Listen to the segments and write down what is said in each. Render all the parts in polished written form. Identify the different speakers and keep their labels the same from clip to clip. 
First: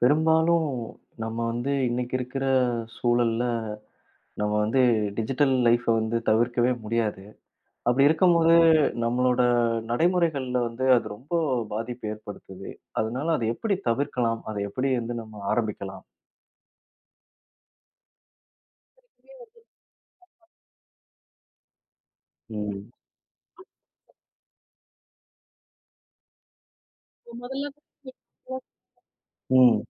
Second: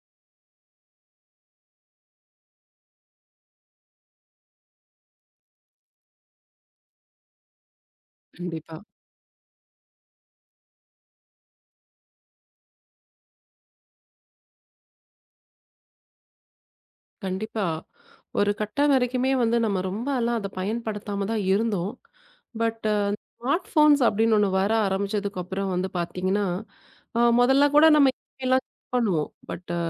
Speaker 1: பெரும்பாலும் நம்ம வந்து இன்னைக்கு இருக்கிற சூழல்ல, நம்ம வந்து டிஜிட்டல் லைஃப வந்து தவிர்க்கவே முடியாது. அப்படி இருக்கும்போது
Speaker 2: கண்டிப்பா,
Speaker 1: நம்மளோட நடைமுறைகள்ல வந்து அது ரொம்ப பாதிப்பு ஏற்படுத்துது. அதனால அத எப்படி தவிர்க்கலாம்? அத எப்படி வந்து நம்ம ஆரம்பிக்கலாம்?
Speaker 2: கண்டிப்பா. ஒரு கட்டம் வரைக்குமே வந்து நம்ம ரொம்பலாம் அத பயன்படுத்தாம தான் இருந்தோம். பட்
Speaker 1: ம்.
Speaker 2: ஸ்மார்ட் ஃபோன்ஸ் அப்படின்னு ஒண்ணு வர ஆரம்பிச்சதுக்கு அப்புறம் வந்து பார்த்தீங்கன்னா,
Speaker 1: இப்போ முதல்ல
Speaker 2: முதல்ல கூட நம்ம இமெயில்லாம் செக் பண்ணுவோம். பட்
Speaker 1: ம்.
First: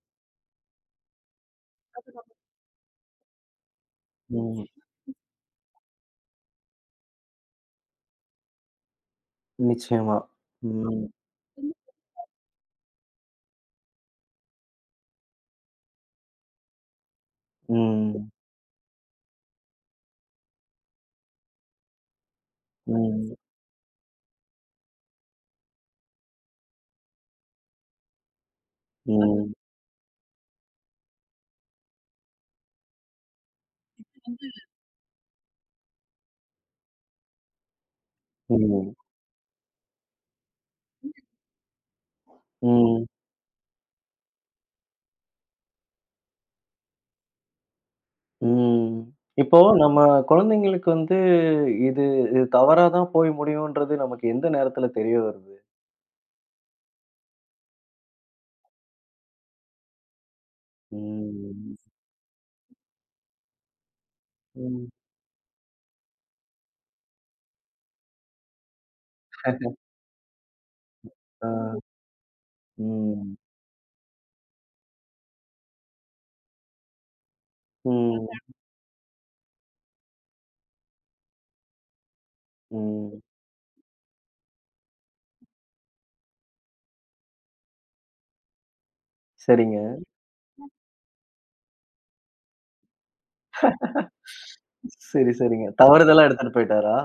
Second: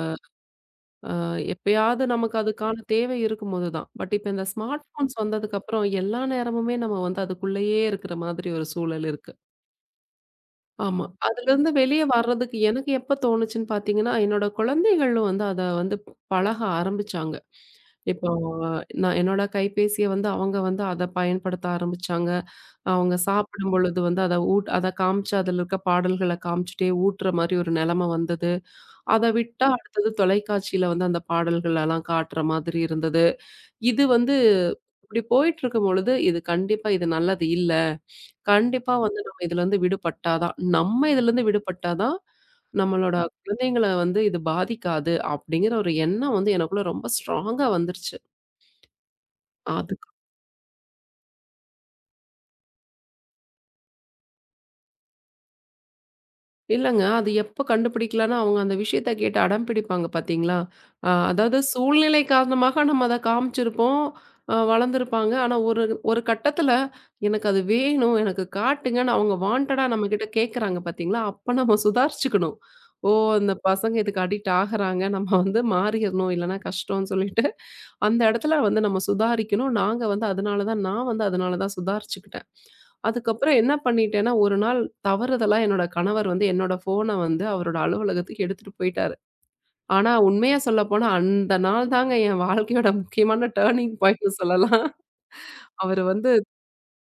Speaker 2: அ எப்பயாவது நமக்கு அதுக்கான தேவை இருக்கும்போது தான். பட் இப்ப இந்த
Speaker 1: ம்.
Speaker 2: ஸ்மார்ட் ஃபோன்ஸ் வந்ததுக்கு அப்புறம் எல்லா நேரமுமே நம்ம வந்து அதுக்குள்ளேயே இருக்கிற மாதிரி ஒரு சூழல் இருக்கு.
Speaker 1: நிச்சயமா.
Speaker 2: ஆமா.
Speaker 1: ம்.
Speaker 2: அதுலருந்து வெளிய வர்றதுக்கு எனக்கு எப்ப தோணுச்சுன்னு பார்த்தீங்கன்னா, என்னோட குழந்தைகளும் வந்து அத வந்து பழக ஆரம்பிச்சாங்க.
Speaker 1: ம்.
Speaker 2: இப்போ நான் என்னோட கைபேசிய வந்து அவங்க வந்து அத பயன்படுத்த ஆரம்பிச்சாங்க. அவங்க
Speaker 1: ம்.
Speaker 2: சாப்பிடும் பொழுது வந்து அத காமிச்சு அதுல இருக்க பாடல்கள காமிச்சுட்டே ஊட்டுற மாரி ஒரு நெலம வந்தது. அத
Speaker 1: ம்.
Speaker 2: விட்டா அடுத்தது தொலைக்காட்சியில வந்து அந்த பாடல்களலாம் காட்டுற மாதிரி இருந்தது. இது வந்து இப்படி போயிட்டுருக்கும் பொழுது, இது கண்டிப்பா இது நல்லது இல்ல. கண்டிப்பா
Speaker 1: ம்.
Speaker 2: வந்து நம்ம இதுலருந்து விடுபட்டா தான்,
Speaker 1: ம்.
Speaker 2: நம்மளோட குழந்தைங்கள வந்து இது பாதிக்காது, அப்படிங்கிற ஒரு எண்ணம் வந்து எனக்குள்ள ரொம்ப ஸ்ட்ராங்கா வந்துருச்சு.
Speaker 1: ம். இப்போ நம்ம
Speaker 2: அதுக்கு
Speaker 1: குழந்தைங்களுக்கு வந்து இது இது தவறா தான் போய் முடியுன்றது நமக்கு எந்த நேரத்துல தெரிய வருது?
Speaker 2: இல்லங்க. அது எப்ப கண்டுபிடிக்கலான்னா, அவங்க அந்த விஷயத்த கேட்டு அடம் பிடிப்பாங்க பார்த்தீங்களா? அதாவது
Speaker 1: ம்.
Speaker 2: சூழ்நிலை காரணமாக நம்ம அத காமிச்சிருப்போம்.
Speaker 1: ம்.
Speaker 2: வளர்ந்துருப்பாங்க. ஆனா ஒரு ஒரு கட்டத்துல எனக்கு அது வேணும், எனக்கு காட்டுங்கன்னு அவங்க வாண்டடா நம்மகிட்ட கேட்கறாங்க பார்த்தீங்களா? அப்ப
Speaker 1: ஆ.
Speaker 2: நம்ம சுதாரிச்சுக்கணும். ஓ!
Speaker 1: ம்.
Speaker 2: அந்த பசங்க இதுக்கு அடிக்ட் ஆகுறாங்க. நம்ம வந்து மாறிறணும். இல்லன்னா கஷ்டம்னு சொல்லிட்டு, அந்த
Speaker 1: ம்.
Speaker 2: இடத்துல வந்து நம்ம சுதாரிக்கணும். நாங்க வந்து அதனால தான் நான் வந்து அதனால தான் சுதாரிச்சுக்கிட்டேன்.
Speaker 1: ம்.
Speaker 2: அதுக்கப்புறம் என்ன பண்ணிட்டேன்னா, ஒரு நாள் தவறுதலா என்னோட கணவர் வந்து என்னோட ஃபோன வந்து அவரோட அலுவலகத்துக்கு எடுத்துட்டு போயிட்டாரு.
Speaker 1: சரிங்க.
Speaker 2: ஆனா உண்மைய சொல்லப்போனா, அந்த நாள் தாங்க என் வாழ்க்கையோட முக்கியமான டர்னிங் பாயிண்ட்னு சொல்லலாம்.
Speaker 1: சரி, சரிங்க.
Speaker 2: அவரு
Speaker 1: தவறுதலா
Speaker 2: வந்து
Speaker 1: எடுத்துட்டு போயிட்டாரா?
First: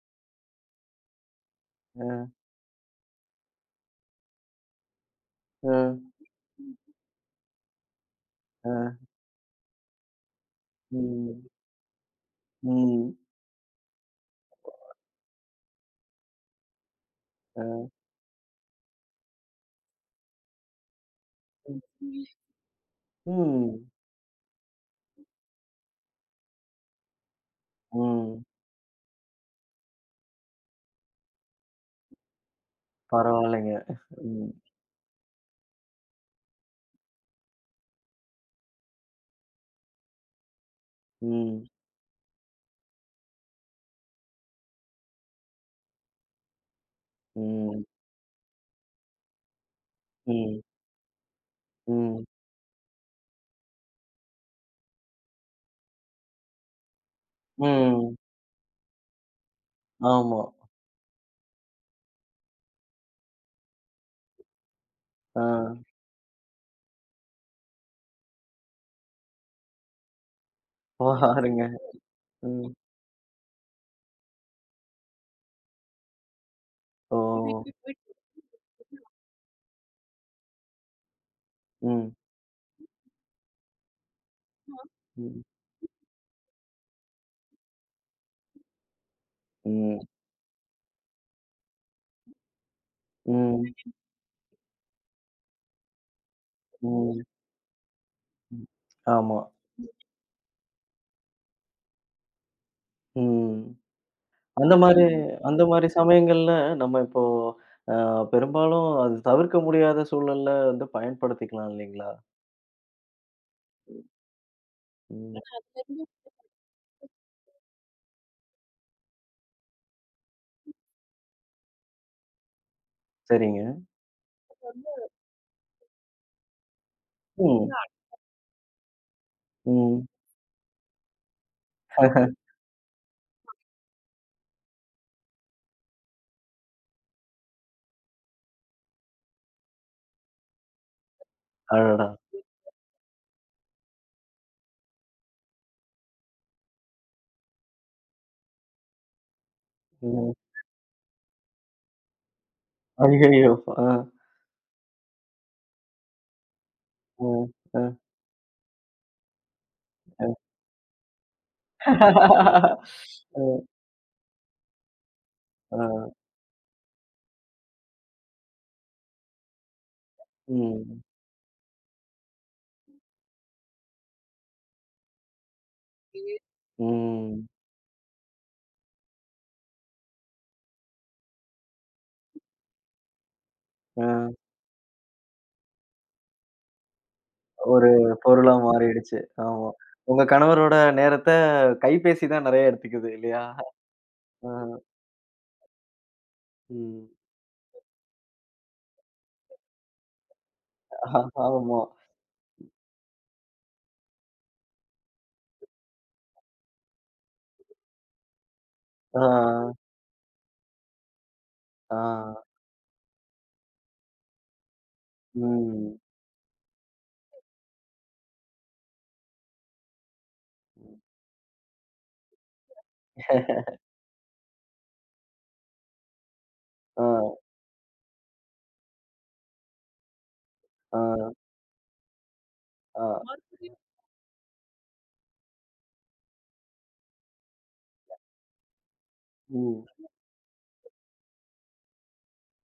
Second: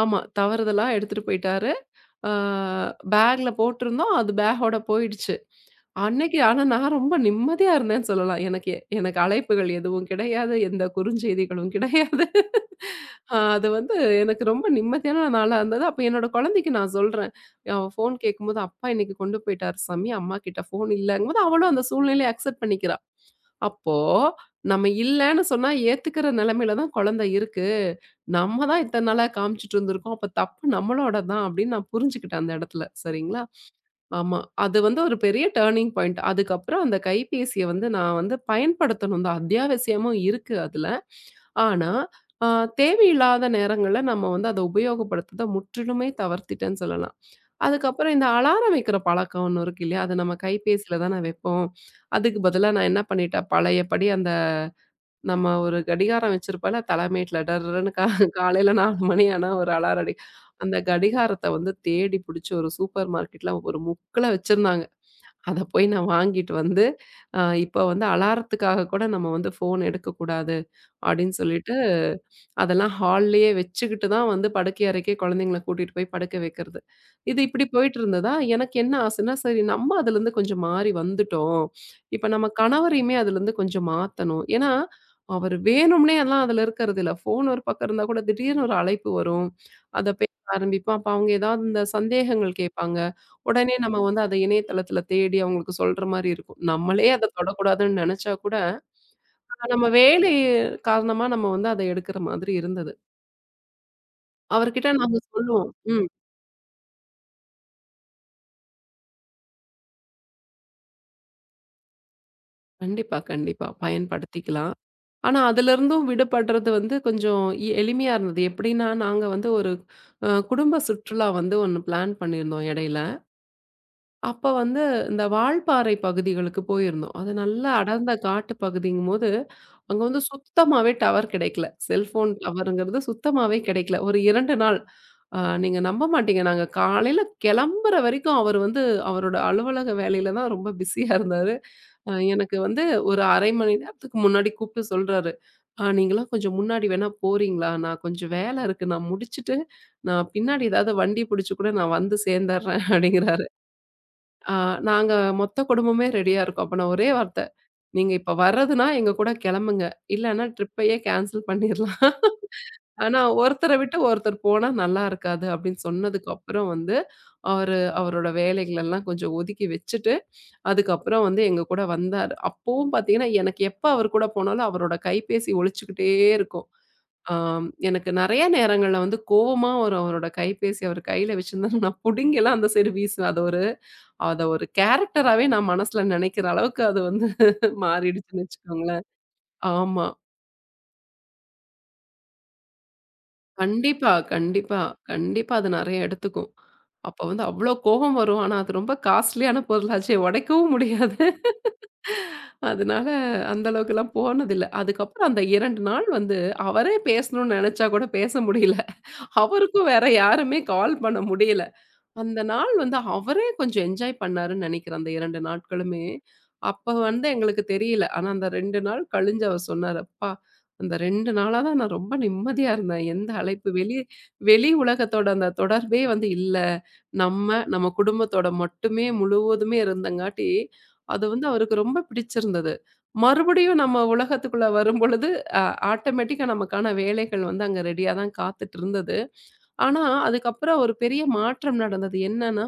Speaker 2: ஆமா. தவறுதலா எடுத்துட்டு போயிட்டாரு.
Speaker 1: அ,
Speaker 2: ஆ பேக்ல போட்டிருந்தோம். அது பேக்கோட போயிடுச்சு.
Speaker 1: அ,
Speaker 2: அன்னைக்கு ஆனா நான் ரொம்ப நிம்மதியா இருந்தேன்னு சொல்லலாம். எனக்கு
Speaker 1: அ.
Speaker 2: எனக்கு அழைப்புகள் எதுவும் கிடையாது. எந்த
Speaker 1: ம்.
Speaker 2: குறுஞ்செய்திகளும் கிடையாது.
Speaker 1: ம்.
Speaker 2: ஆ அது வந்து எனக்கு ரொம்ப நிம்மதியான நாளா இருந்தது. அப்ப என்னோட குழந்தைக்கு நான் சொல்றேன். அவ
Speaker 1: அ.
Speaker 2: ஃபோன் கேட்கும்போது, "அப்பா இன்னைக்கு கொண்டு போயிட்டாரு சாமி. அம்மா கிட்ட ஃபோன் இல்லங்கும்போது" அவளும் அந்த சூழ்நிலைய அக்செப்ட் பண்ணிக்கிறா.
Speaker 1: ம்.
Speaker 2: அப்போ நம்ம இல்லன்னு சொன்னா ஏத்துக்கிற நிலைமையில தான் குழந்தை இருக்கு.
Speaker 1: ம்.
Speaker 2: நம்ம தான் இத்தன நாளா காமிச்சுட்டு இருந்திருக்கோம். அப்ப தப்பு நம்மளோட தான் அப்படின்னு நான் புரிஞ்சுக்கிட்டேன் அந்த இடத்துல. சரிங்களா?
Speaker 1: பரவாயில்லைங்க.
Speaker 2: ஆமா.
Speaker 1: ம்.
Speaker 2: அது வந்து ஒரு பெரிய டர்னிங் பாயிண்ட். அதுக்கப்புறம் அந்த கைபேசிய வந்து நான் வந்து பயன்படுத்தணும் தான். அத்தியாவசியமும் இருக்கு அதுல.
Speaker 1: ம்.
Speaker 2: ஆனா, அ தேவையில்லாத நேரங்கள்ல நம்ம வந்து அத உபயோகப்படுத்துறத முற்றிலுமே தவிர்த்துட்டேன்னு சொல்லலாம்.
Speaker 1: ம்.
Speaker 2: அதுக்கப்புறம் இந்த அலாரம் வைக்கிற பழக்கம் ஒண்ணு இருக்கு இல்லையா? அத நம்ம
Speaker 1: ம்.
Speaker 2: கைபேசியில தான வைப்போம்.
Speaker 1: ம்.
Speaker 2: அதுக்கு பதிலா நான் என்ன பண்ணிட்டேன், பழையபடி அந்த நம்ம ஒரு கடிகாரம் வச்சிருப்போம்ல தலைமேட்ல டர்ருன்னு
Speaker 1: ம்.
Speaker 2: காலையில 4 மணி ஆனா ஒரு அலாரம் அடி
Speaker 1: ஆமா.
Speaker 2: அந்த கடிகாரத்த வந்து தேடி புடிச்சு ஒரு சூப்பர் மார்க்கெட்ல ஒரு முக்குல வச்சிருந்தாங்க.
Speaker 1: ஆ.
Speaker 2: அத போய் நான் வாங்கிட்டு வந்து, இப்ப வந்து அலாரத்துக்காக கூட நம்ம வந்து ஃபோன் எடுக்கக்கூடாது அப்படின்னு
Speaker 1: பாருங்க.
Speaker 2: சொல்லிட்டு
Speaker 1: ம்.
Speaker 2: அதெல்லாம் ஹால்லயே வச்சுக்கிட்டு தான் வந்து படுக்கை அறைக்கே குழந்தைங்கள கூட்டிட்டு போய் படுக்க வைக்கிறது.
Speaker 1: ஓ!
Speaker 2: இது இப்படி போயிட்டு இருந்ததா, எனக்கு என்ன ஆசைன்னா, சரி நம்ம அதுலருந்து கொஞ்சம் மாறி வந்துட்டோம்.
Speaker 1: ம்.
Speaker 2: இப்ப நம்ம கணவரையுமே அதுலருந்து கொஞ்சம் மாத்தணும். ஏன்னா,
Speaker 1: ம்.
Speaker 2: அவர் வேணும்னே எல்லாம் அதுல இருக்கிறது இல்ல. ஃபோன் ஒரு பக்கம் இருந்தா கூட திடீர்னு ஒரு அழைப்பு வரும்.
Speaker 1: ம்.
Speaker 2: அத பேச ஆரம்பிப்போம். அப்ப அவங்க ஏதாவது இந்த சந்தேகங்கள் கேட்பாங்க.
Speaker 1: ம்.
Speaker 2: உடனே நம்ம வந்து அத இணையதளத்துல தேடி அவங்களுக்கு சொல்ற மாரி இருக்கும். நம்மளே
Speaker 1: ம்.
Speaker 2: அத தொடக்கூடாதுன்னு நெனச்சா கூட,
Speaker 1: ம். ஆமா.
Speaker 2: நம்ம வேலை காரணமா நம்ம வந்து அத எடுக்கிற மாதிரி இருந்தது.
Speaker 1: ம். அந்த
Speaker 2: அவர்கிட்ட
Speaker 1: மாரி
Speaker 2: நாங்க
Speaker 1: அந்த
Speaker 2: சொல்லுவோம்.
Speaker 1: மாரி
Speaker 2: ம்.
Speaker 1: சமயங்கள்ல நம்ம இப்போ அ பெரும்பாலும் அது தவிர்க்க முடியாத சூழல்ல வந்து பயன்படுத்திக்கலாம் இல்லைங்களா?
Speaker 2: கண்டிப்பா, கண்டிப்பா. பயன்படுத்திக்கலாம்.
Speaker 1: ம்.
Speaker 2: ஆனா
Speaker 1: ஆனா
Speaker 2: அதிலருந்தும்
Speaker 1: அதுலருந்து
Speaker 2: விடுபடுறது வந்து கொஞ்சம் எளிமையா இருந்தது. எப்படின்னா, நாங்க வந்து ஒரு குடும்ப சுற்றுலா வந்து ஒண்ணு பிளான் பண்ணியிருந்தோம் இடையில.
Speaker 1: சரிங்க.
Speaker 2: அப்ப வந்து இந்த வால்பாறை பகுதிகளுக்கு போயிருந்தோம். அது
Speaker 1: ம்.
Speaker 2: நல்லா அடர்ந்த காட்டு பகுதிங்கும்போது,
Speaker 1: ரொம்ப ம்.
Speaker 2: அங்க வந்து சுத்தமாவே டவர் கிடைக்கல. செல்ஃபோன் டவருங்கிறது சுத்தமாவே கிடைக்கல. ஒரு 2 நாள். அ நீங்க நம்ப மாட்டீங்க. நாங்க காலையில கிளம்புற வரைக்கும் அவர் வந்து அவரோட அலுவலக வேலையில தான் ரொம்ப பிஸியா இருந்தாரு.
Speaker 1: அடடா!
Speaker 2: எனக்கு வந்து ஒரு 1/2 மணி நேரத்துக்கு முன்னாடி கூப்பிட்டு சொல்றாரு, நீங்கலாம் கொஞ்சம் முன்னாடி வேணா போறீங்களா? நான் கொஞ்சம் வேலை இருக்கு. நான் முடிச்சுட்டு நான்
Speaker 1: ம்.
Speaker 2: பின்னாடி ஏதாவது வண்டி புடிச்சு கூட நான் வந்து சேர்ந்தர்றேன்" அப்படிங்கிறாரு.
Speaker 1: ஐயய்யோ! ஆ.
Speaker 2: ஆ நாங்க மொத்த குடும்பமே ரெடியா இருக்கோம். அப்ப நான் ஒரே வார்த்த,
Speaker 1: ம். அ.
Speaker 2: "நீங்க இப்ப வர்றதுன்னா எங்க கூட கெளம்புங்க. இல்லன்னா ட்ரிப்பையே கேன்சல் பண்ணிரலாம். ஆனா
Speaker 1: அ.
Speaker 2: ஒருத்தர விட்டு ஒருத்தர் போனா நல்லா இருக்காது."
Speaker 1: ஆ.
Speaker 2: அப்படின்னு சொன்னதுக்கு அப்புறம் வந்து, அவரு அவரோட வேலைகளெல்லாம் கொஞ்சம் ஒதுக்கி வச்சுட்டு,
Speaker 1: ம்.
Speaker 2: அதுக்கப்புறம் வந்து எங்க கூட வந்தாரு. அப்பவும் பாத்தீங்கன்னா, எனக்கு எப்ப அவர் கூட போனாலும் அவரோட கைபேசி ஒலிச்சுக்கிட்டே
Speaker 1: இது.
Speaker 2: இருக்கும்.
Speaker 1: ம்.
Speaker 2: ஆம் எனக்கு நெறைய நேரங்கள்ல வந்து கோவமா வரும் அவரோட கைபேசி அவர் கையில வச்சிருந்தா நான் புடுங்கிலாம் அந்த சைடு வீசுவேன். அது ஒரு
Speaker 1: அ
Speaker 2: அத ஒரு கேரக்டராவே நான் மனசுல நெனைக்கிற அளவுக்கு அது வந்து
Speaker 1: ஒரு
Speaker 2: மாறிடுச்சுன்னு
Speaker 1: பொருளா
Speaker 2: வச்சுக்கோங்களேன்.
Speaker 1: மாறிடுச்சு. ஆமா.
Speaker 2: ஆமா.
Speaker 1: உங்க கணவரோட நேரத்த கைபேசி தான் நெறைய எடுத்துக்குது இல்லையா?
Speaker 2: கண்டிப்பா, கண்டிப்பா,
Speaker 1: அ.
Speaker 2: கண்டிப்பா அது நெறைய எடுத்துக்கும்.
Speaker 1: ம்.
Speaker 2: அப்ப வந்து அவ்ளோ கோபம் வரும். ஆனா அது ரொம்ப காஸ்ட்லியான பொருளாச்சே உடைக்கவும் முடியாது.
Speaker 1: ஆமா.
Speaker 2: அதனால அந்த அளவுக்குலாம் போனதில்ல. அதுக்கப்புறம் அந்த 2 நாள் வந்து அவரே பேசணும்னு நெனச்சா கூட பேச முடியல.
Speaker 1: ఆ!
Speaker 2: அவருக்கும் வேற யாருமே கால் பண்ண முடியல.
Speaker 1: ఆ!
Speaker 2: அந்த நாள் வந்து அவரே கொஞ்சம் என்ஜாய் பண்ணாருன்னு நினைக்கிறேன், அந்த 2
Speaker 1: హ్మ్.
Speaker 2: நாட்களுமே. அப்ப வந்து எங்களுக்கு தெரியல. ஆனா அந்த 2 நாள் கழிஞ்சு அவர் சொன்னாரு, "அப்பா! அந்த 2 நாளா தான் நான் ரொம்ப நிம்மதியா இருந்தேன். எந்த அழைப்பு வெளி வெளி உலகத்தோட அந்த தொடர்பே வந்து இல்ல.
Speaker 1: ఆ!
Speaker 2: நம்ம, நம்ம குடும்பத்தோட மட்டுமே முழுவதுமே இருந்தங்காட்டி, அது
Speaker 1: ఆ!
Speaker 2: வந்து அவருக்கு ரொம்ப பிடிச்சிருந்தது."
Speaker 1: ఆ! హ్మ్.
Speaker 2: மறுபடியும் நம்ம உலகத்துக்குள்ள வரும்பொழுது, அ ஆட்டோமேட்டிக்கா நமக்கான வேலைகள் வந்து அங்க ரெடியா தான் காத்துட்டு இருந்தது. ஆனா, அதுக்கப்புறம் ஒரு பெரிய மாற்றம் நடந்தது. என்னன்னா,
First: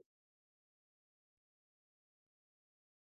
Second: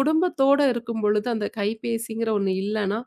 Speaker 2: குடும்பத்தோட இருக்கும் பொழுது அந்த கைபேசிங்கிற ஒண்ணு இல்லன்னா,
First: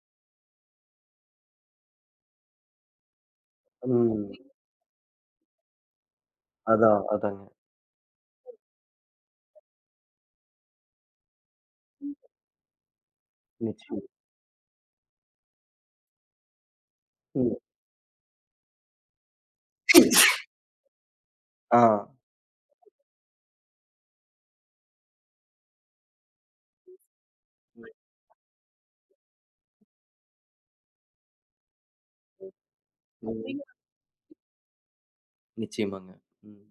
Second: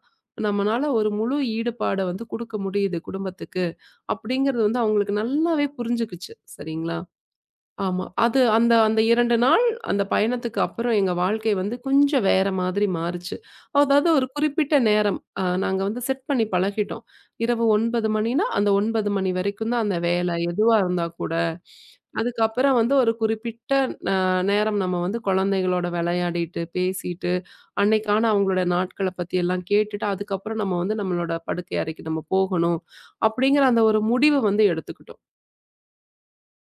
Speaker 2: நம்மனால ஒரு முழு ஈடுபாட வந்து குடுக்க முடியுது குடும்பத்துக்கு.
Speaker 1: ம்.
Speaker 2: அப்படிங்கிறது வந்து அவங்களுக்கு நல்லாவே புரிஞ்சுக்குச்சு. சரிங்களா?
Speaker 1: அதான், அதாங்க.
Speaker 2: ஆமா. அது அந்த அந்த 2 நாள், அந்த பயணத்துக்கு அப்புறம் எங்க வாழ்க்கை வந்து கொஞ்சம் வேற மாதிரி மாறுச்சு.
Speaker 1: நிச்சயம்.
Speaker 2: அதாவது ஒரு குறிப்பிட்ட நேரம், நாங்க வந்து செட் பண்ணி பழகிட்டோம்.
Speaker 1: ம்.
Speaker 2: இரவு 9 மணினா, அந்த 9 மணி வரைக்கும் தான் அந்த வேலை, எதுவா இருந்தா கூட.
Speaker 1: ஆ.
Speaker 2: அதுக்கப்புறம் வந்து ஒரு குறிப்பிட்ட அ நேரம் நம்ம வந்து குழந்தைகளோட விளையாடிட்டு, பேசிட்டு, அன்னைக்கான அவங்களோட நாட்கள பத்தி எல்லாம் கேட்டுட்டு, அதுக்கப்புறம் நம்ம வந்து நம்மளோட படுக்கை அறைக்கு நம்ம போகணும், அப்படிங்கிற
Speaker 1: ம்.
Speaker 2: அந்த ஒரு முடிவு வந்து எடுத்துக்கிட்டோம்.
Speaker 1: நிச்சயமாங்க. ம்.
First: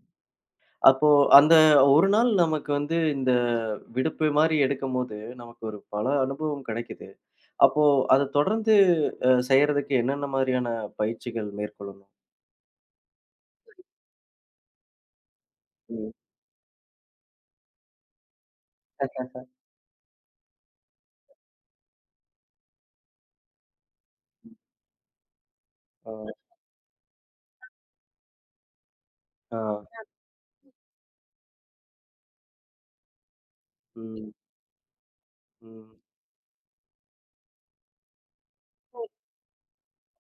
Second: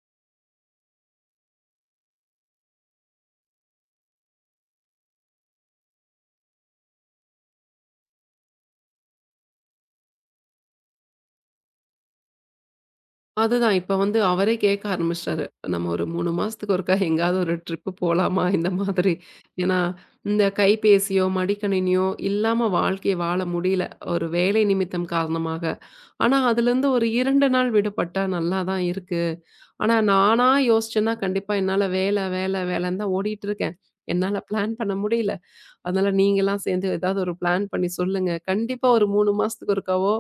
Speaker 1: அப்போ அந்த ஒரு நாள் நமக்கு வந்து இந்த விடுப்பு மாரி எடுக்கும்போது, நமக்கு ஒரு பல அனுபவம் கிடைக்குது. அப்போ அத தொடர்ந்து செய்யறதுக்கு என்னென்ன மாரியான பயிற்சிகள் மேற்கொள்ளணும்?
Speaker 2: அதுதான். இப்ப வந்து அவரே கேட்க ஆரம்பிச்சுட்டாரு. நம்ம ஒரு
Speaker 1: ம்.
Speaker 2: 3 மாசத்துக்கு ஒருக்கா எங்கேயாவது ஒரு ட்ரிப்பு போலாமா? இந்த மாதிரி. ஏன்னா, இந்த கைபேசியோ, மடிக்கணினியோ இல்லாம வாழ்க்கைய வாழ முடியல. ஒரு வேலை நிமித்தம் காரணமாக. ஆனா,
Speaker 1: ஆ.
Speaker 2: அதுலேருந்து ஒரு 2 நாள் விடுபட்டா நல்லா தான் இருக்கு.
Speaker 1: ஆ.
Speaker 2: ஆனா, நானா யோசிச்சேன்னா கண்டிப்பா என்னால வேல, வேல, வேலன்னு தான் ஓடிட்டு இருக்கேன்.
Speaker 1: ம்.
Speaker 2: என்னால பிளான் பண்ண முடியல.
Speaker 1: ம்.
Speaker 2: அதனால நீங்கலாம் சேர்ந்து ஏதாவது ஒரு பிளான் பண்ணி சொல்லுங்க. கண்டிப்பா ஒரு 3 மாசத்துக்கு ஒருக்காவோ,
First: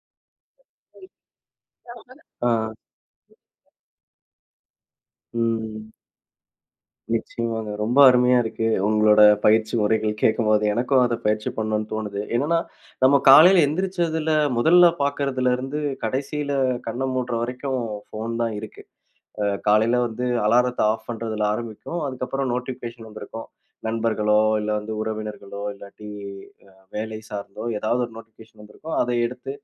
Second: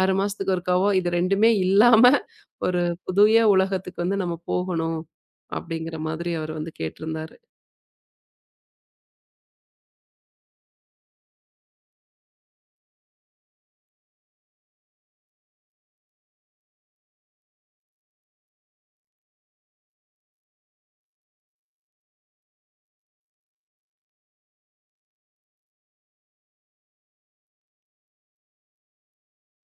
Speaker 2: 6 மாசத்துக்கு ஒருக்காவோ இது 2மே இல்லாம
Speaker 1: ஆ.
Speaker 2: ஒரு புதிய உலகத்துக்கு வந்து நம்ம போகணும்.
Speaker 1: ம்.
Speaker 2: அப்படிங்கிற மாதிரி அவர் வந்து கேட்டிருந்தாரு.
Speaker 1: நிச்சயமாங்க. ரொம்ப அருமையா இருக்கு. உங்களோட பயிற்சி முறைகள் கேட்கும்போது, எனக்கும் அத பயிற்சி பண்ணணும்னு தோணுது. என்னன்னா, நம்ம காலையில எந்திரிச்சதுல முதல்ல பார்க்கறதுலருந்து, கடைசியில கண்ண மூடுற வரைக்கும் ஃபோன் தான் இருக்கு. காலையில வந்து அலாரத்த ஆஃப் பண்றதுல ஆரம்பிக்கும். அதுக்கப்புறம் நோட்டிஃபிகேஷன் வந்திருக்கும். நண்பர்களோ, இல்ல வந்து உறவினர்களோ, இல்லாட்டி வேலை சார்ந்தோ ஏதாவது ஒரு நோட்டிஃபிகேஷன் வந்திருக்கும். அதை எடுத்து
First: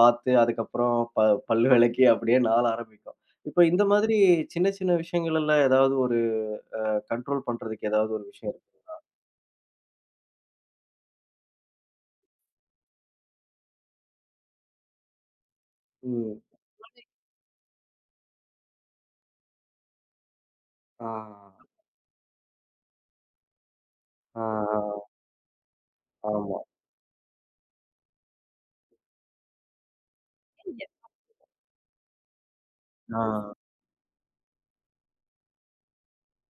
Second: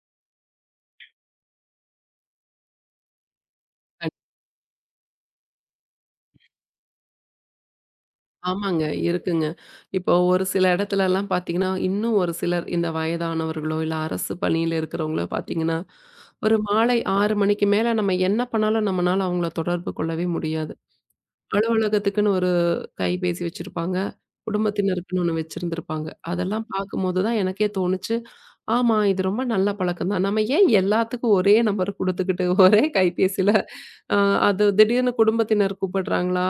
Speaker 1: பார்த்து, அதுக்கப்புறம் பல் விளக்கி அப்படியே நாள் ஆரம்பிக்கும். இப்ப இந்த
Speaker 2: கண்
Speaker 1: மாதிரி சின்ன சின்ன விஷயங்கள்ல ஏதாவது ஒரு கண்ட்ரோல் பண்றதுக்கு ஏதாவது ஒரு விஷயம் இருக்கு.
Speaker 2: ஆமாங்க இருக்குங்க. இப்போ ஒரு சில இடத்துலலாம் பார்த்தீங்கன்னா, இன்னும் ஒரு சிலர் இந்த வயதானவர்களோ, இல்ல அரசு பணியில இருக்கிறவங்களோ பார்த்தீங்கன்னா,
Speaker 1: ம்.
Speaker 2: ஒரு மாலை 6 மணிக்கு மேல நம்ம என்ன பண்ணாலும் நம்மனால அவங்கள தொடர்பு கொள்ளவே முடியாது.
Speaker 1: ஆ.
Speaker 2: அலுவலகத்துக்குன்னு ஒரு கைபேசி வச்சிருப்பாங்க.
Speaker 1: ஆ.
Speaker 2: குடும்பத்தினருக்குன்னு ஒண்ணு வச்சிருந்திருப்பாங்க.
Speaker 1: ஆமா.
Speaker 2: அதெல்லாம் பார்க்கும்போது தான் எனக்கே தோணுச்சு, ஆமா இது ரொம்ப நல்ல பழக்கம் தான். நம்ம ஏன் எல்லாத்துக்கும் ஒரே நம்பர் குடுத்துக்கிட்டு, ஒரே
Speaker 1: ஆ.
Speaker 2: கைபேசியில அ அது திடீர்னு குடும்பத்தினர் கூப்பிடுறாங்களா?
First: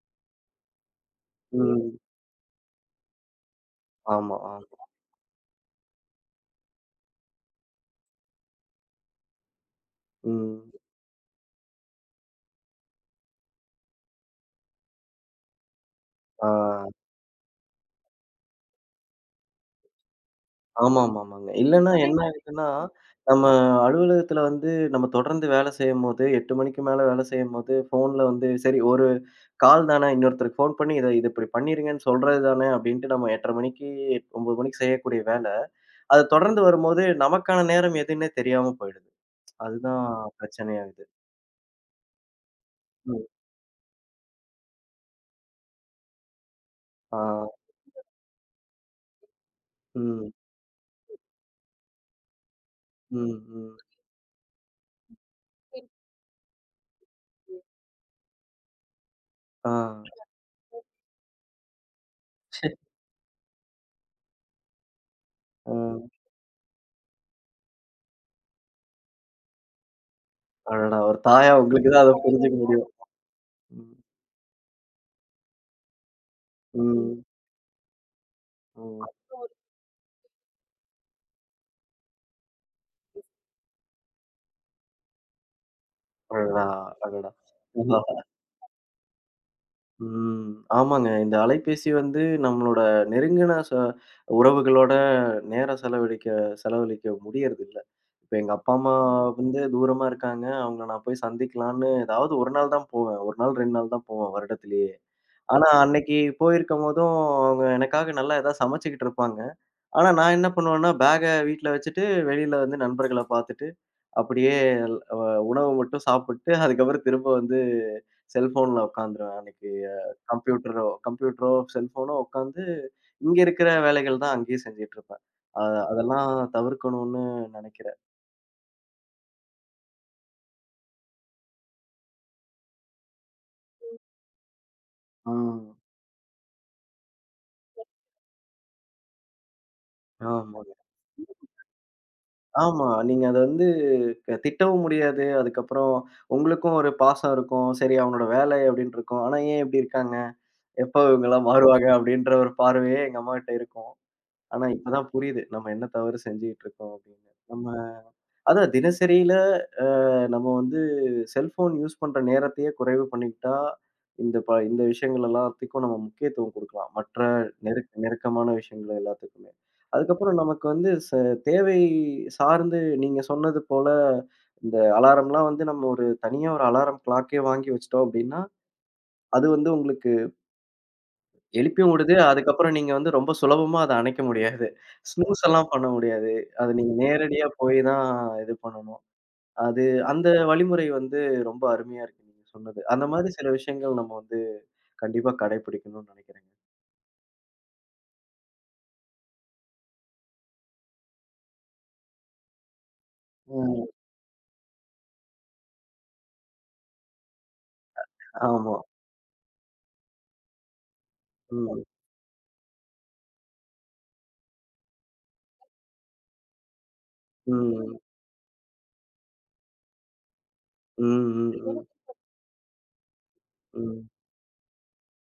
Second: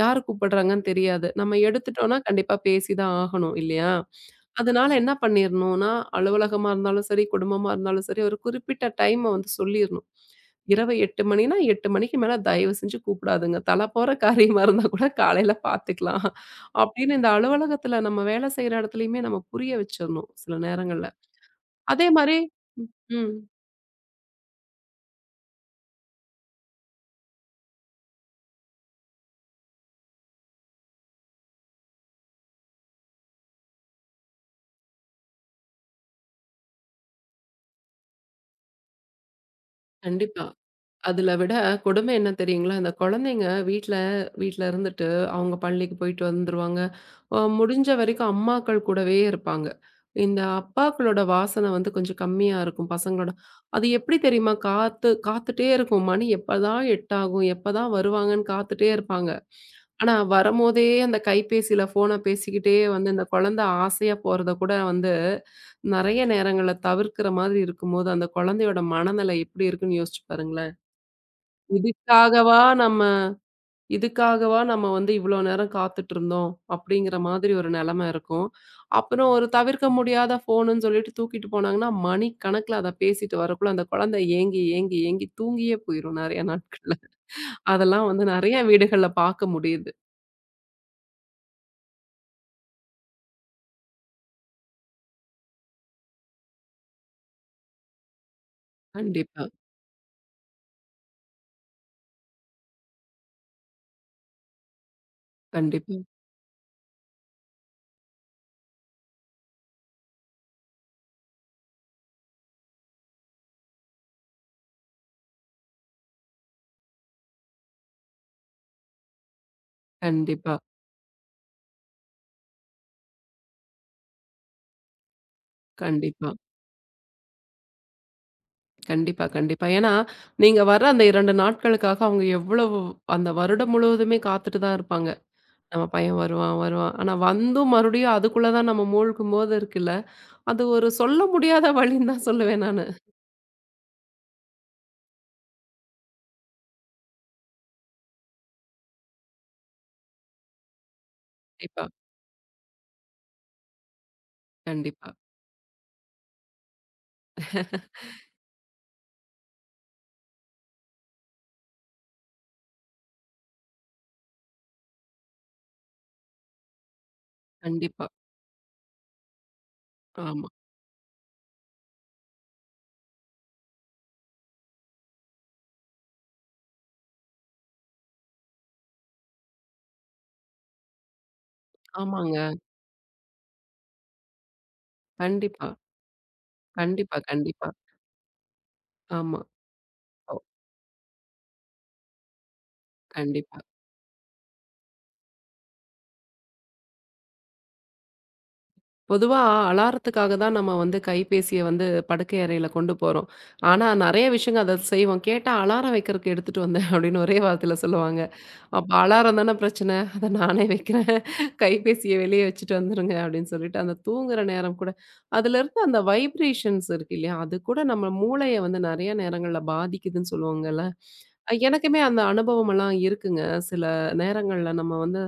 Speaker 2: யார் கூப்பிடுறாங்கன்னு தெரியாது. நம்ம
Speaker 1: ம்.
Speaker 2: எடுத்துட்டோம்னா கண்டிப்பா பேசி தான் ஆகணும் இல்லையா?
Speaker 1: ஆமா, ஆமா.
Speaker 2: அதனால என்ன பண்ணிரணும்னா, அலுவலகமா இருந்தாலும் சரி, குடும்பமா இருந்தாலும் சரி, ஒரு குறிப்பிட்ட டைம வந்து சொல்லிரணும்.
Speaker 1: ம்.
Speaker 2: இரவு 8 மணினா 8 மணிக்கு மேல தயவு செஞ்சு கூப்பிடாதுங்க. தல போற காரியமா இருந்தா கூட காலையில பார்த்துக்கலாம்.
Speaker 1: ஆ.
Speaker 2: அப்படின்னு இந்த அலுவலகத்துல நம்ம வேலை செய்ற இடத்துலயுமே நம்ம புரிய வச்சிரணும் சில நேரங்கள்ல.
Speaker 1: ஆமாமாமாங்க. இல்லன்னா
Speaker 2: அதே
Speaker 1: என்ன
Speaker 2: மாரி
Speaker 1: ஆயிடுதுன்னா,
Speaker 2: ம்.
Speaker 1: நம்ம அலுவலகத்துல வந்து நம்ம தொடர்ந்து வேலை செய்யும்போது 8 மணிக்கு மேல வேலை செய்யும்போது ஃபோன்ல வந்து சரி ஒரு கால் தானே இன்னொருத்தருக்கு ஃபோன் பண்ணி இது இப்படி பண்ணிருங்கன்னு சொல்றது தானே அப்படின்ட்டு நம்ம 8:30 மணிக்கு 9 மணிக்கு செய்யக்கூடிய வேலை, அது தொடர்ந்து வரும்போது நமக்கான நேரம் எதுன்னே தெரியாம போயிடுது. அதுதான்
Speaker 2: கண்டிப்பா.
Speaker 1: பிரச்சனையாகுது.
Speaker 2: அதுல விட கொடுமை என்ன தெரியுங்களா? இந்த
Speaker 1: ம்.
Speaker 2: குழந்தைங்க வீட்ல வீட்ல இருந்துட்டு அவங்க பள்ளிக்கு போயிட்டு வந்துருவாங்க.
Speaker 1: ஆ.
Speaker 2: முடிஞ்ச வரைக்கும் அம்மாக்கள் கூடவே இருப்பாங்க.
Speaker 1: ம்.
Speaker 2: இந்த அப்பாக்களோட வாசனை வந்து கொஞ்சம் கம்மியா இருக்கும் பசங்களோட.
Speaker 1: ம். ம்.
Speaker 2: அது எப்படி தெரியுமா? காத்து காத்துட்டே இருக்கும். மணி எப்பதான் 8 ஆகும்? எப்பதான் வருவாங்கன்னு காத்துட்டே இருப்பாங்க.
Speaker 1: ஆ.
Speaker 2: ஆனா வரும்போதே அந்த கைபேசியில ஃபோன பேசிக்கிட்டே வந்து இந்த குழந்தை ஆசையா போறத கூட வந்து
Speaker 1: ஆ.
Speaker 2: நெறைய நேரங்கள்ல தவிர்க்கிற மாதிரி இருக்கும்போது, அந்த குழந்தையோட மனநிலை எப்படி இருக்குன்னு யோசிச்சு பாருங்களேன்.
Speaker 1: அடடா! ஒரு தாயா உங்களுக்கு தான் அத புரிஞ்சுக்க
Speaker 2: இதுக்காகவா
Speaker 1: முடியும்.
Speaker 2: நம்ம
Speaker 1: ம்.
Speaker 2: இதுக்காகவா நம்ம வந்து இவ்வளோ நேரம் காத்துட்ருந்தோம், அப்படிங்கிற
Speaker 1: ம்.
Speaker 2: மாதிரி ஒரு நெலம இருக்கும்.
Speaker 1: ம்.
Speaker 2: அப்புறம் ஒரு தவிர்க்க முடியாத ஃபோனுன்னு சொல்லிட்டு தூக்கிட்டு போனாங்கன்னா, மணிக்கணக்குல அத பேசிட்டு வரக்குள்ள அந்த குழந்தை ஏங்கி, ஏங்கி, ஏங்கி தூங்கியே போயிரும் நெறைய
Speaker 1: அடடா!
Speaker 2: நாட்கள்ல.
Speaker 1: அடடா!
Speaker 2: அதெல்லாம் வந்து நெறைய வீடுகள்ல பாக்க முடியுது.
Speaker 1: ம். ஆமாங்க. இந்த அலைபேசி வந்து நம்மளோட நெருங்கின உறவுகளோட நேரம் செலவழிக்க செலவழிக்க முடியறதில்ல. இப்ப எங்க அப்பா, அம்மா
Speaker 2: கண்டிப்பா,
Speaker 1: வந்து தூரமா இருக்காங்க. அவங்கள நான் போய் சந்திக்கலான்னு ஏதாவது ஒரு நாள் தான் போவேன். 1 நாள், 2 நாள் தான் போவேன் வருடத்திலேயே. ஆனா,
Speaker 2: கண்டிப்பா,
Speaker 1: அன்னைக்கு போயிருக்கும்போதும் அவங்க எனக்காக நல்லா ஏதாவது சமைச்சுக்கிட்டு இருப்பாங்க. ஆனா நான் என்ன பண்ணுவேன்னா, பேக்க வீட்ல வச்சுட்டு, வெளியில வந்து நண்பர்கள பார்த்துட்டு, அப்படியே அ உணவு மட்டும் சாப்பிட்டு, அதுக்கப்புறம் திரும்ப வந்து செல்ஃபோன்ல உட்காந்துருவேன். அன்னைக்கு
Speaker 2: கண்டிப்பா,
Speaker 1: கம்ப்யூட்டரோ கம்ப்யூட்டரோ, செல்ஃபோனோ உட்காந்து, இங்க இருக்கிற வேலைகள் தான் அங்கேயே செஞ்சுட்டு இருப்பேன். அ
Speaker 2: கண்டிப்பா,
Speaker 1: அதெல்லாம் தவிர்க்கணும்னு நெனைக்கிறேன்.
Speaker 2: கண்டிப்பா, கண்டிப்பா. ஏன்னா, நீங்க வர அந்த 2 நாட்களுக்காக அவங்க எவ்வளவு அந்த வருடம் முழுவதுமே காத்துட்டு தான் இருப்பாங்க.
Speaker 1: ம்.
Speaker 2: நம்ம பையன் வருவான், வருவான். ஆனா வந்தும் மறுபடியும் அதுக்குள்ள தான் நம்ம மூழ்கும்போது இருக்குல்ல, அது
Speaker 1: ஆமாங்க.
Speaker 2: ஒரு சொல்ல முடியாத வலின்னு தான் சொல்லுவேன் நானு.
Speaker 1: ஆமா. நீங்க அத வந்து திட்டவும் முடியாது. அதுக்கப்புறம் உங்களுக்கும் ஒரு பாசம் இருக்கும். சரி அவனோட வேலை அப்படின்னு இருக்கும். ஆனா ஏன் இப்படி இருக்காங்க? எப்ப இவங்கலாம்
Speaker 2: கண்டிப்பா,
Speaker 1: மாறுவாங்க? அப்படின்ற ஒரு பார்வையே எங்க அம்மாகிட்ட இருக்கும். ஆனா இப்பதான்
Speaker 2: கண்டிப்பா,
Speaker 1: புரியுது. நம்ம என்ன தவறு செஞ்சுகிட்டு இருக்கோம் அப்படின்னு. நம்ம அதான் தினசரியில அ நம்ம வந்து செல்ஃபோன் யூஸ் பண்ற நேரத்தையே குறைவு பண்ணிக்கிட்டா, இந்த இந்த விஷயங்கள் எல்லாத்துக்கும் நம்ம முக்கியத்துவம் குடுக்கலாம். மற்ற
Speaker 2: கண்டிப்பா.
Speaker 1: நெருக்கமான விஷயங்கள் எல்லாத்துக்குமே. அதுக்கப்புறம்
Speaker 2: ஆமா.
Speaker 1: நமக்கு வந்து தேவை சார்ந்து நீங்க சொன்னது போல, இந்த அலாரம்லாம் வந்து நம்ம ஒரு தனியா ஒரு அலாரம் கிளாக்கே வாங்கி வச்சுட்டோம் அப்படின்னா, அது வந்து உங்களுக்கு எழுப்பியும் விடுது.
Speaker 2: ஆமாங்க.
Speaker 1: அதுக்கப்புறம் நீங்க வந்து ரொம்ப சுலபமா அத அணைக்க முடியாது. ஸ்னூஸ்
Speaker 2: கண்டிப்பா,
Speaker 1: எல்லாம் பண்ண முடியாது. அது நீங்க
Speaker 2: கண்டிப்பா,
Speaker 1: நேரடியா
Speaker 2: கண்டிப்பா.
Speaker 1: போய் தான் இது பண்ணணும்.
Speaker 2: ஆமா.
Speaker 1: அது அந்த
Speaker 2: ஒ
Speaker 1: வழிமுறை வந்து ரொம்ப அருமையா இருக்கு நீங்க சொன்னது. அந்த மாதிரி சில
Speaker 2: கண்டிப்பா.
Speaker 1: விஷயங்கள் நம்ம வந்து கண்டிப்பா கடைபிடிக்கணும்னு நெனைக்கிறேங்க.
Speaker 2: பொதுவா அலாரத்துக்காக தான் நம்ம வந்து கைபேசிய வந்து படுக்கை அறையில கொண்டு போறோம். ஆனா,
Speaker 1: ம்.
Speaker 2: நெறைய விஷயங்கள் அத செய்வோம். கேட்டா "அலாரம் வைக்கிறதுக்கு எடுத்துட்டு வந்தேன்" அப்படின்னு ஒரே வார்த்தையில சொல்லுவாங்க.
Speaker 1: ஆமா.
Speaker 2: அப்ப அலாரம் தானே பிரச்சனை. அத நானே வைக்கிறேன்.
Speaker 1: ம்.
Speaker 2: கைபேசிய வெளிய வச்சுட்டு வந்துருங்க அப்டின்னு சொல்லிட்டு, அந்த தூங்குற நேரம் கூட அதுலருந்து அந்த வைப்ரேஷன்ஸ் இருக்கு இல்லையா? அது கூட
Speaker 1: ம்.
Speaker 2: நம்ம மூளைய வந்து நெறைய நேரங்கள்ல பாதிக்குதுன்னு சொல்லுவாங்கல்ல.
Speaker 1: ம். ம்.
Speaker 2: எனக்குமே அந்த அனுபவமெல்லாம் இருக்குங்க. சில
Speaker 1: ம்.
Speaker 2: நேரங்கள்ல நம்ம வந்து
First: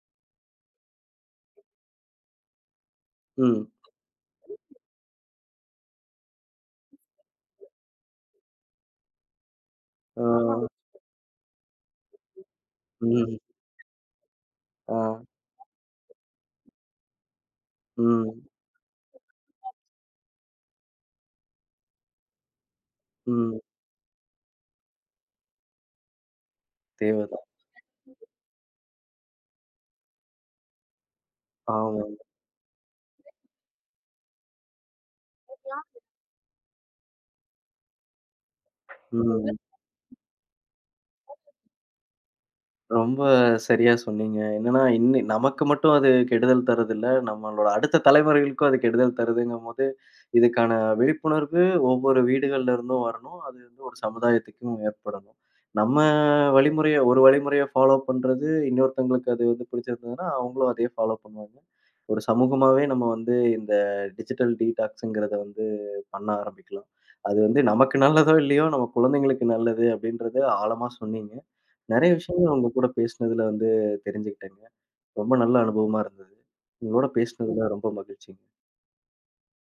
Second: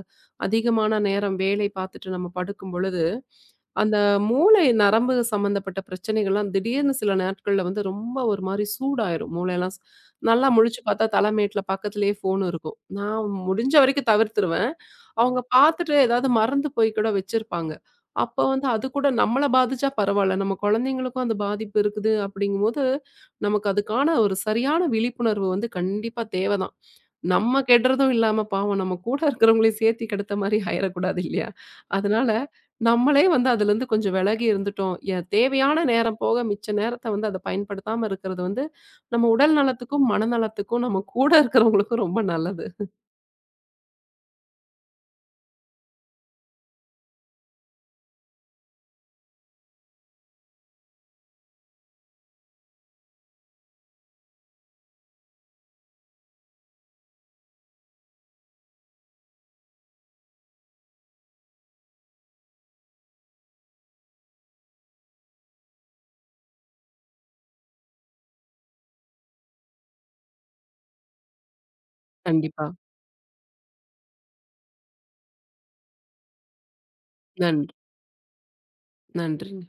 Speaker 2: அதிகமான நேரம் வேலை பார்த்துட்டு நம்ம படுக்கும் பொழுது,
Speaker 1: ம்.
Speaker 2: அந்த மூளை நரம்பு சம்மந்தப்பட்ட பிரச்சனைகள்லாம் திடீர்னு சில நாட்கள்ல வந்து ரொம்ப ஒரு மாரி சூடாயிரும். மூளைலாம் நல்லா
Speaker 1: ம். ஆ.
Speaker 2: முழிச்சு பார்த்தா தலை மேட்ல பக்கத்திலேயே ஃபோன் இருக்கும். நான்
Speaker 1: ம்.
Speaker 2: முடிஞ்ச வரைக்கும் தவிர்த்துருவேன்.
Speaker 1: ஆ.
Speaker 2: அவங்க பார்த்துட்டு ஏதாவது மறந்து போய் கூட வச்சிருப்பாங்க. அப்ப
Speaker 1: ம்.
Speaker 2: வந்து அது கூட நம்மள பாதிச்சா பரவால்ல. நம்ம குழந்தைங்களுக்கும் அந்த பாதிப்பு இருக்குது அப்படிங்கும்போது,
Speaker 1: ம்.
Speaker 2: நமக்கு அதுக்கான ஒரு சரியான விழிப்புணர்வு வந்து கண்டிப்பா தேவதான்.
Speaker 1: தேவதான்.
Speaker 2: நம்ம கெடுறதும் இல்லாம பாவம் நம்ம கூட இருக்கிறவங்களையும் சேர்த்தி கெடுத்த மாரி ஆயிறக்கூடாது இல்லையா?
Speaker 1: ஆமா.
Speaker 2: அதனால நம்மளே வந்து அதுலருந்து கொஞ்சம் விலகி இருந்துட்டோம். தேவையான நேரம் போக மிச்ச நேரத்த வந்து அத பயன்படுத்தாம இருக்கிறது வந்து, நம்ம உடல்
Speaker 1: ம்.
Speaker 2: நலத்துக்கும், மனநலத்துக்கும், நம்ம கூட இருக்கிறவங்களுக்கும் ரொம்ப நல்லது.
Speaker 1: ரொம்ப சரியா சொன்னீங்க. என்னன்னா, இன்னி நமக்கு மட்டும் அது கெடுதல் தர்றதில்ல. நம்மளோட அடுத்த தலைமுறைகளுக்கும் அது கெடுதல் தருதுங்கும்போது, இதுக்கான விழிப்புணர்வு ஒவ்வொரு வீடுகள்ல இருந்தும் வரணும். அது வந்து ஒரு சமுதாயத்துக்கும் ஏற்படணும். நம்ம ஒரு வழிமுறைய ஃபாலோ பண்றது, இன்னொருத்தங்களுக்கு அது வந்து பிடிச்சிருந்ததுன்னா, அவங்களும் அதே ஃபாலோ பண்ணுவாங்க. ஒரு சமூகமாவே நம்ம வந்து இந்த டிஜிட்டல் டீடாக்ஸ்ங்கிறத வந்து பண்ண ஆரம்பிக்கலாம். அது வந்து நமக்கு நல்லதோ! இல்லையோ! நம்ம குழந்தைங்களுக்கு நல்லது அப்படின்றத ஆழமா சொன்னீங்க. நெறைய விஷயங்கள்
Speaker 2: கண்டிப்பா.
Speaker 1: உங்க கூட பேசினதுல வந்து தெரிஞ்சுக்கிட்டேங்க. ரொம்ப நல்ல அனுபவமா இருந்தது. உங்களோட ம். பேசினதுல
Speaker 2: நன்றி.
Speaker 1: ரொம்ப மகிழ்ச்சிங்க.
Speaker 2: நன்றிங்க.